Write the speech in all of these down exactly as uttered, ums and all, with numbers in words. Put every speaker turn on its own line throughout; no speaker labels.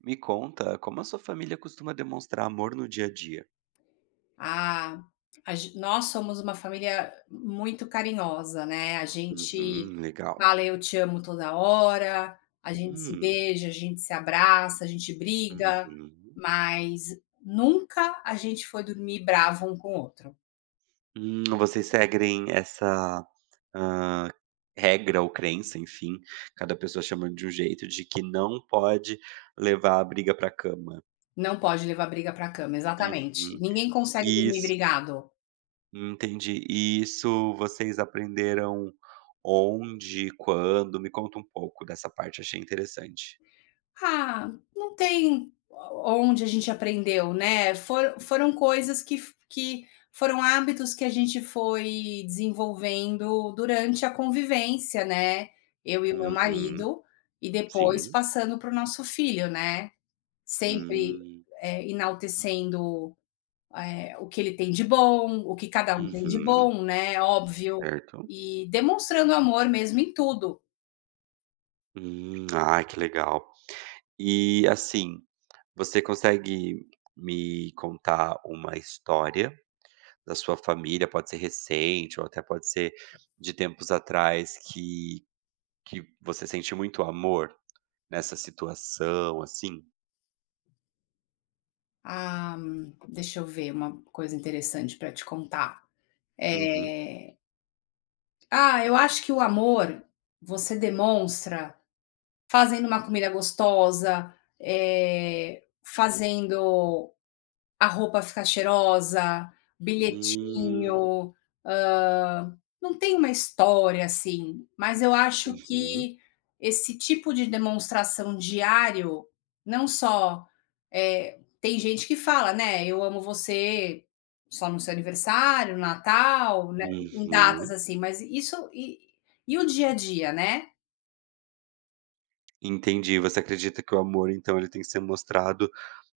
Me conta, como a sua família costuma demonstrar amor no dia a dia?
A a gen Nós somos uma família muito carinhosa, né, a gente
Uhum, legal.
fala "eu te amo" toda hora, a gente se
Hum,
beija, a gente se abraça, a gente briga,
uhum.
mas nunca a gente foi dormir bravo um com o outro.
Hum, vocês seguem essa, hã, regra ou crença, enfim, cada pessoa chama de um jeito, de que não pode levar a briga pra cama.
Não pode levar briga pra cama, exatamente.
Uhum.
Ninguém consegue dormir
Isso,
brigado.
entendi. E isso vocês aprenderam onde, quando? Me conta um pouco dessa parte, achei interessante.
Ah, não tem onde a gente aprendeu, né, for foram coisas que que foram hábitos que a gente foi desenvolvendo durante a convivência, né, eu e o meu
Uhum,
marido, e depois
sim.
passando para o nosso filho, né, sempre,
Hum.
eh, enaltecendo, eh, o que ele tem de bom, o que cada um tem de
Uhum,
bom, né, óbvio,
certo.
e demonstrando amor mesmo em tudo.
Hum, ai que legal. E, assim, você consegue me contar uma história da sua família, pode ser recente ou até pode ser de tempos atrás, que que você sente muito amor nessa situação, assim?
Ah, deixa eu ver uma coisa interessante para te contar.
Uhum.
Eh, ah, eu acho que o amor você demonstra fazendo uma comida gostosa, eh, fazendo a roupa ficar cheirosa,
Hum,
bilhetinho, hã, não tem uma história, assim, mas eu acho
uhum,
que esse tipo de demonstração diário, não só, eh, tem gente que fala, né: "Eu amo você só no seu aniversário, Natal", né, em datas
uhum.
assim, mas isso e e o dia a dia, né.
Entendi, você acredita que o amor então ele tem que ser mostrado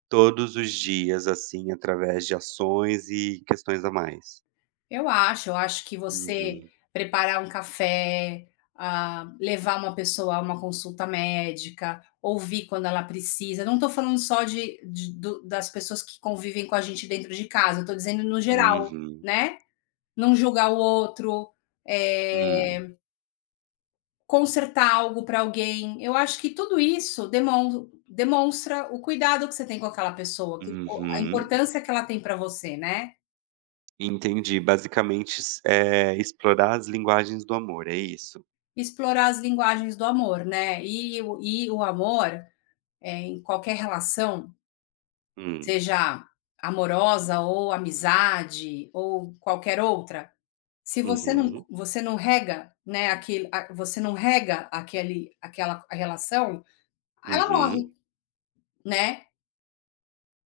todos os dias, assim, através de ações e questões a mais.
Eu acho, eu acho que você
Uhum,
preparar um café, ah, levar uma pessoa a uma consulta médica, ouvir quando ela precisa, não estou falando só de de do das pessoas que convivem com a gente dentro de casa, estou dizendo no geral,
uhum,
né. Não julgar o outro,
hum,
eh, consertar algo para alguém, eu acho que tudo isso demon demonstra o cuidado que você tem com aquela pessoa, que a
uhum.
importância que ela tem para você, né.
Entendi, basicamente s eh, explorar as linguagens do amor, é isso?
Explorar as linguagens do amor, né, e o e o amor, eh, em qualquer relação,
Hum,
seja amorosa ou amizade ou qualquer outra, se você não
uhum,
você não rega, né, aquele a você não rega aquele aquela relação, ela
uhum.
morre, né.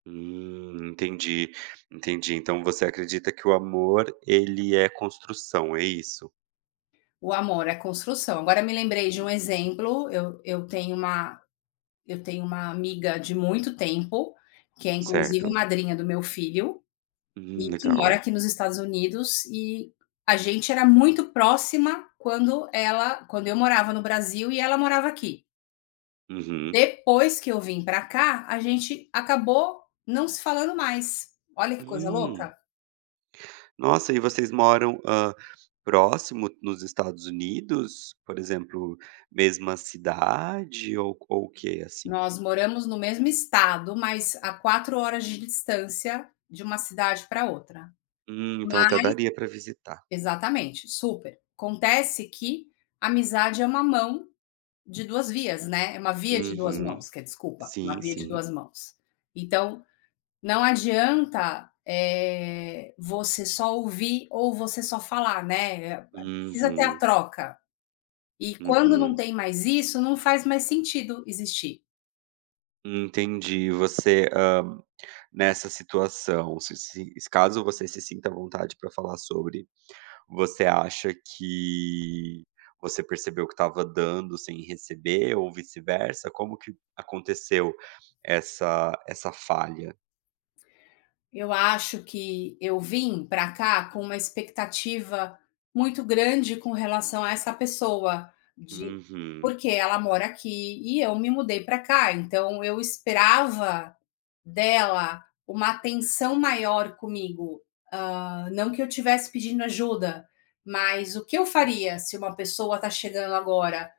Hum, entendi, entendi. Então você acredita que o amor, ele é construção, é isso?
O amor é construção. Agora me lembrei de um
Uhum.
exemplo, eu eu tenho uma eu tenho uma amiga de muito tempo, que é inclusive
Certo.
madrinha do meu filho,
Hum,
e que mora
legal.
aqui nos Estados Unidos e a gente era muito próxima quando ela quando eu morava no Brasil e ela morava aqui.
Uhum.
Depois que eu vim para cá, a gente acabou não se falando mais. Olha que coisa
Hum.
louca.
Nossa, e vocês moram, hã, próximo nos Estados Unidos? Por exemplo, mesma cidade ou ou o quê, assim?
Nós moramos no mesmo estado, mas a quatro horas de distância de uma cidade para outra.
Hum, então
Ma
até daria para visitar.
Exatamente, super. Acontece que amizade é uma mão de duas vias, né, é uma via de duas
Uhum.
mãos, que é desculpa, uma
Sim,
via de
sim.
duas mãos. Então, não adianta, eh, você só ouvir ou você só falar, né, é, precisa ter a
Uhum,
troca. E quando não
uhum.
tem mais isso, não faz mais sentido existir.
Entendi. Você, hã, nessa situação, se se se caso você se sinta à vontade para falar sobre. Você acha que você percebeu que estava dando sem receber ou vice-versa? Como que aconteceu essa essa falha?
Eu acho que eu vim para cá com uma expectativa muito grande com relação a essa pessoa, de
Uhum,
porque ela mora aqui e eu me mudei para cá, então eu esperava dela uma atenção maior comigo. Hã, não que eu estivesse pedindo ajuda, mas o que eu faria se uma pessoa está chegando agora?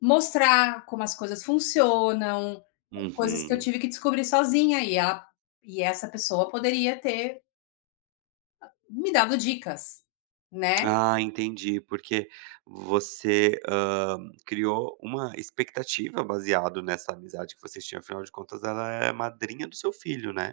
Mostrar como as coisas funcionam, coisas que eu
uhum.
tive que descobrir sozinha e ela e essa pessoa poderia ter me dado dicas, né.
Ah, entendi, porque você, hã, criou uma expectativa baseado nessa amizade que vocês tinham, afinal de contas ela é a madrinha do seu filho, né.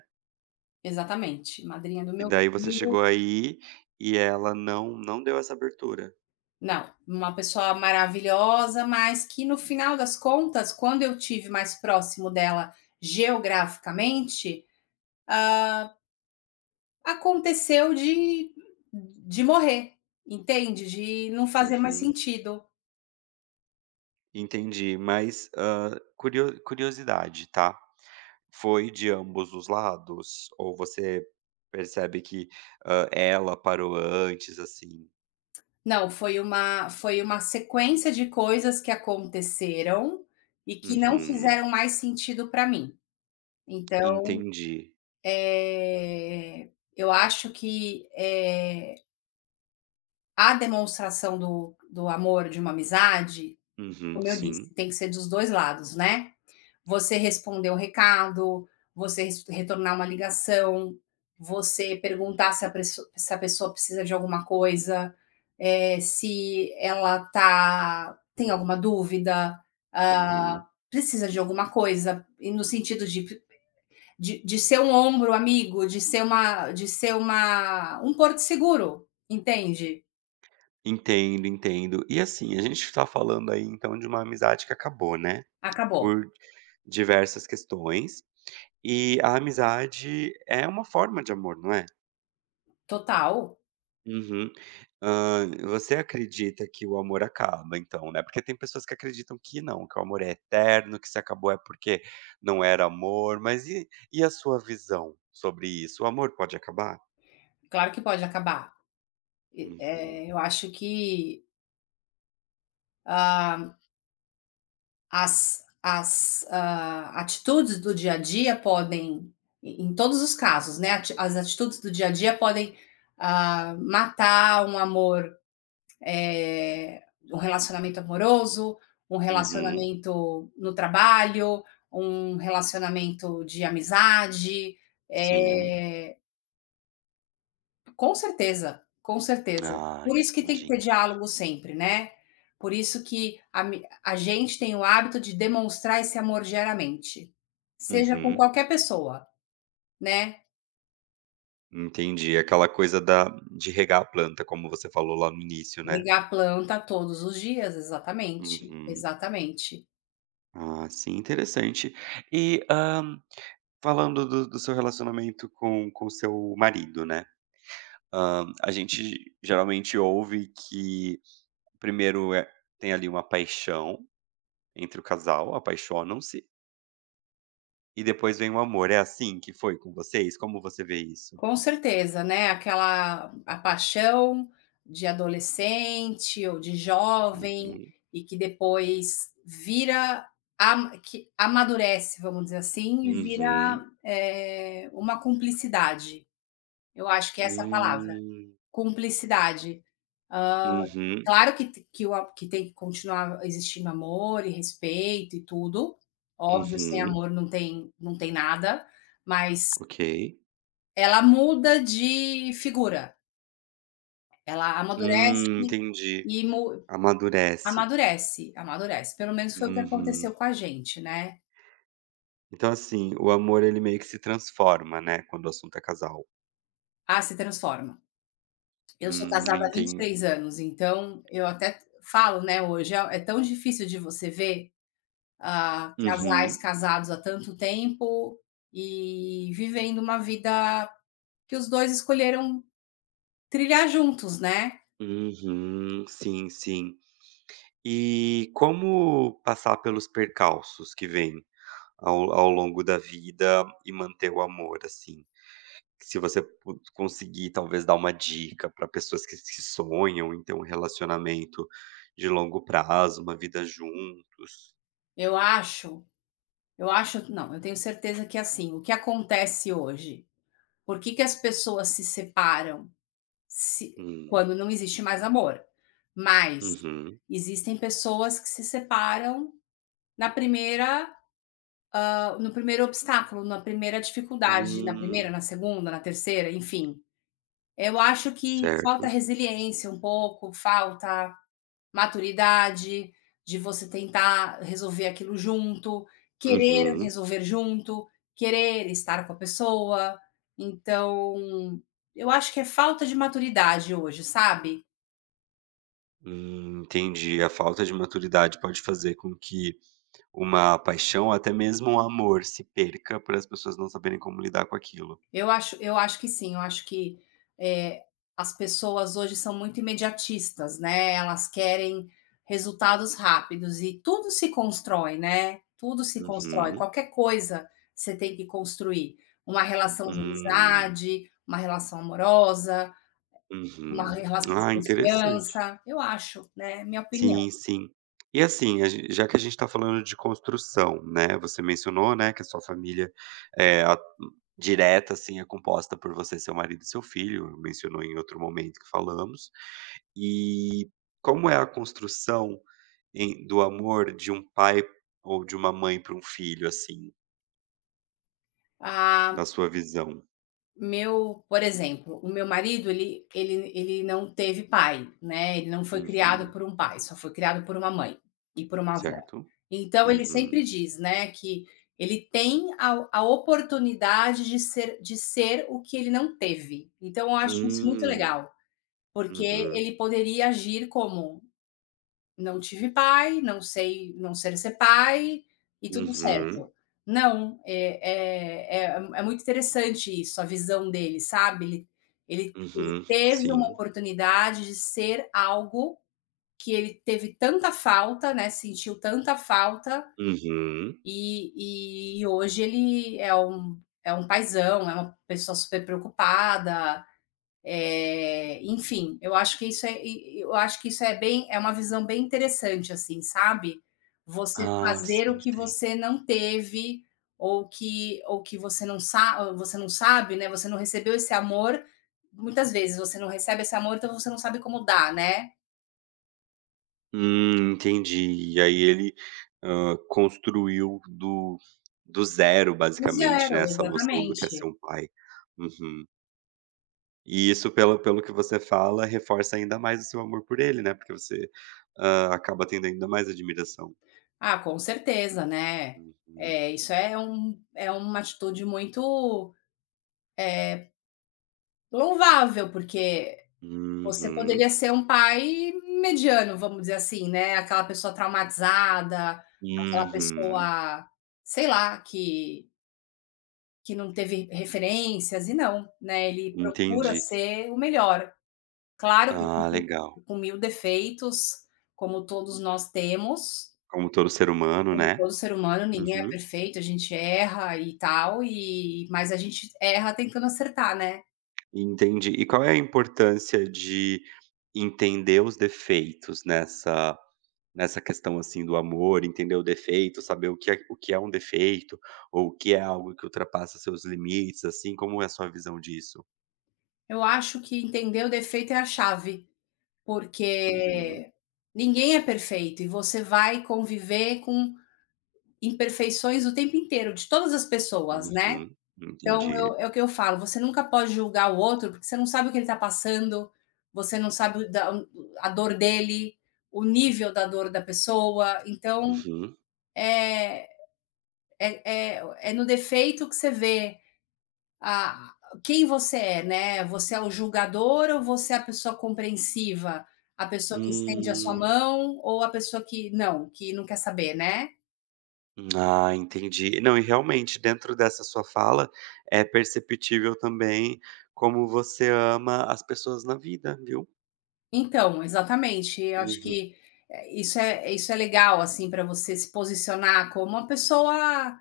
Exatamente, madrinha do
E
meu
daí você
filho
chegou aí e ela não não deu essa abertura.
não, uma pessoa maravilhosa, mas que no final das contas, quando eu tive mais próximo dela geograficamente, aconteceu de de morrer, entende, de não fazer mais
Uhum.
sentido.
Entendi, mas, hã, curio curiosidade, tá? Foi de ambos os lados? Ou você percebe que, hã, ela parou antes, assim?
Não, foi uma foi uma sequência de coisas que aconteceram e que não
Uhum,
fizeram mais sentido para mim. Então,
entendi.
eh, eu acho que, eh, a demonstração do do amor de uma amizade
Uhum,
como eu
sim.
disse, tem que ser dos dois lados, né. Você responder o recado, você res retornar uma ligação, você perguntar se a presso se a pessoa precisa de alguma coisa, eh, se ela tá tem alguma dúvida, hã,
Uhum.
precisa de alguma coisa, e no sentido de de de ser um ombro amigo, de ser uma de ser uma um porto seguro, entende.
Entendo, entendo. E, assim, a gente tá falando aí, então, de uma amizade que acabou, né,
Acabou.
por diversas questões. E a amizade é uma forma de amor, não é?
Total,
Uhum. Hã, você acredita que o amor acaba então, né, porque tem pessoas que acreditam que não, que o amor é eterno, que se acabou é porque não era amor, mas e e a sua visão sobre isso? O amor pode acabar?
claro que pode acabar. E, eh,
Uhum,
eu acho que, ah, as as, ah, atitudes do dia a dia podem, em em todos os casos, né, ati as atitudes do dia a dia podem, ah, matar um amor, eh, um relacionamento amoroso, um
uhum,
relacionamento no trabalho, um relacionamento de amizade,
sim.
eh com certeza, com certeza.
Ah,
Por isso que tem
entendi,
que ter
entendi.
diálogo sempre, né. Por isso que a mi a gente tem o hábito de demonstrar esse amor diariamente, seja com
Uhum,
qualquer pessoa, né.
entendi. Aquela coisa da de regar a planta, como você falou lá no início, né.
Regar a planta todos os dias, exatamente,
Uhum.
exatamente.
Ah, sim, interessante. E, falando do do seu relacionamento com com o seu marido, né, hã, a gente geralmente ouve que primeiro é tem ali uma paixão entre o casal, apaixonam-se, e depois vem o amor. É assim que foi com vocês? Como você vê isso?
Com certeza, né, aquela a paixão de adolescente ou de jovem
Uhum,
e que depois vira a que amadurece, vamos dizer assim, e vira,
uhum,
eh, uma cumplicidade. Eu acho que é essa a palavra,
hum,
cumplicidade. Ah,
uhum,
claro que t que o a que tem que continuar existindo amor e respeito e tudo. Óbvio, sem
uhum,
amor não tem não tem nada, mas
ok.
ela muda de figura. Ela
Hum,
amadurece
entendi.
e mu
Amadurece.
amadurece, amadurece. Pelo menos foi o que aconteceu
Uhum.
com a gente, né.
Então, assim, o amor ele meio que se transforma, né, quando o assunto é casal.
Ah, se transforma. Eu sou
Hum,
casada há
enten
vinte e três anos, então eu até falo, né, hoje, é é tão difícil de você ver, ah, casais
Uhum,
casados há tanto tempo e vivendo uma vida que os dois escolheram trilhar juntos, né.
uhum, sim, sim. E como passar pelos percalços que vêm ao ao longo da vida e manter o amor, assim? Se você pu conseguir talvez dar uma dica para pessoas que que sonham em ter um relacionamento de longo prazo, uma vida juntos.
Eu acho eu acho não, eu tenho certeza que, é assim, o que acontece hoje, por que que as pessoas se separam? Se
Hum,
quando não existe mais amor. Mas
uhum.
existem pessoas que se separam na primeira hã, no primeiro obstáculo, na primeira dificuldade, na primeira,
Hum,
na segunda, na terceira, enfim. Eu acho que falta
certo.
resiliência um pouco, falta maturidade de você tentar resolver aquilo junto, querer
Uhum.
resolver junto, querer estar com a pessoa. Então, eu acho que é falta de maturidade hoje, sabe?
Hum, entendi. A falta de maturidade pode fazer com que uma paixão ou até mesmo um amor se perca para as pessoas não saberem como lidar com aquilo.
Eu acho eu acho que sim, eu acho que, eh, as pessoas hoje são muito imediatistas, né, elas querem resultados rápidos e tudo se constrói, né, tudo se constrói,
Uhum.
qualquer coisa você tem que construir, uma relação de
Hum.
amizade, uma relação amorosa, uma
Uhum.
relação de
Ah, interessante.
confiança, eu acho, né, é minha opinião.
Sim, sim. E assim, a gen já que a gente está falando de construção, né, você mencionou, né, que a sua família, é a direta, assim, é composta por você, seu marido e seu filho, mencionou em outro momento que falamos. E como é a construção em do amor de um pai ou de uma mãe para um filho, assim?
Ah,
Da sua visão.
Meu por exemplo, o meu marido ele ele ele não teve pai, né, ele não foi criado
Uhum.
por um pai, só foi criado por uma mãe e por uma avó.
Certo.
Então ele sempre
Uhum.
diz, né, que ele tem a a oportunidade de ser de ser o que ele não teve. Então eu acho isso muito
Hum.
legal, porque
Uhum.
ele poderia agir como não tive pai, não sei não sei ser pai, e tudo certo.
Uhum.
Não, é é é é muito interessante isso, a visão dele, sabe. Ele ele ele
Uhum.
teve uma
Sim.
oportunidade de ser algo que ele teve tanta falta, né, sentiu tanta falta,
Uhum.
e e hoje ele é um é um paizão, é uma pessoa super preocupada, é, enfim, eu acho que isso é, eu acho que isso é bem, é uma visão bem interessante, assim, sabe? Você
Ah,
fazer o
sim,
que
sei.
você não teve ou que ou que você não sabe, você não sabe, né? Você não recebeu esse amor. Muitas vezes você não recebe esse amor, então você não sabe como dar, né?
Hum, entendi. E aí ele, hã, construiu do do zero
Do
basicamente,
zero,
né, essa noção do que é ser
exatamente.
um pai. Uhum. E isso pelo pelo que você fala, reforça ainda mais o seu amor por ele, né, porque você, hã, acaba tendo ainda mais admiração.
Ah, com certeza, né?
Uhum.
É, isso é um, é uma atitude muito louvável, porque você
Uhum.
poderia ser um pai mediano, vamos dizer assim, né, aquela pessoa traumatizada, aquela
Uhum,
pessoa, sei lá, que que não teve referências e não, né, ele procura
entendi.
ser o melhor. Claro que
Ah,
com
legal.
com mil defeitos, como todos nós temos,
Como todo ser humano,
como
né.
todo ser humano, ninguém é
Uhum,
perfeito, a gente erra e tal, e mas a gente erra tentando acertar, né.
entendi. E qual é a importância de entender os defeitos nessa nessa questão, assim, do amor, entender o defeito, saber o que é o que é um defeito, ou o que é algo que ultrapassa seus limites, assim, como é a sua visão disso?
Eu acho que entender o defeito é a chave.
Uhum,
Porque ninguém é perfeito e você vai conviver com imperfeições o tempo inteiro, de todas as pessoas, né.
uhum,
Então eu
entendi.
é o que eu falo, você nunca pode julgar o outro, porque você não sabe o que ele está passando, você não sabe o da a dor dele, o nível da dor da pessoa, então
Uhum.
é é é no defeito que você vê a quem você é, né? Você é o julgador ou você é a pessoa compreensiva? A pessoa que estende a sua
Hum.
mão ou a pessoa que não, que não quer saber, né?
Ah, entendi. Não, e realmente, dentro dessa sua fala, é perceptível também como você ama as pessoas na vida, viu?
Então, exatamente, eu acho
Uhum.
que eh, isso é isso é legal, assim, para você se posicionar como uma pessoa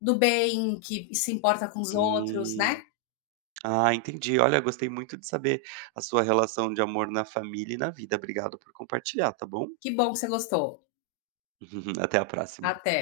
do bem, que se importa com os outros, né?
Hum. Ah, entendi. Olha, gostei muito de saber a sua relação de amor na família e na vida. Obrigado por compartilhar, tá bom?
Que bom que você gostou.
Até a próxima.
Até.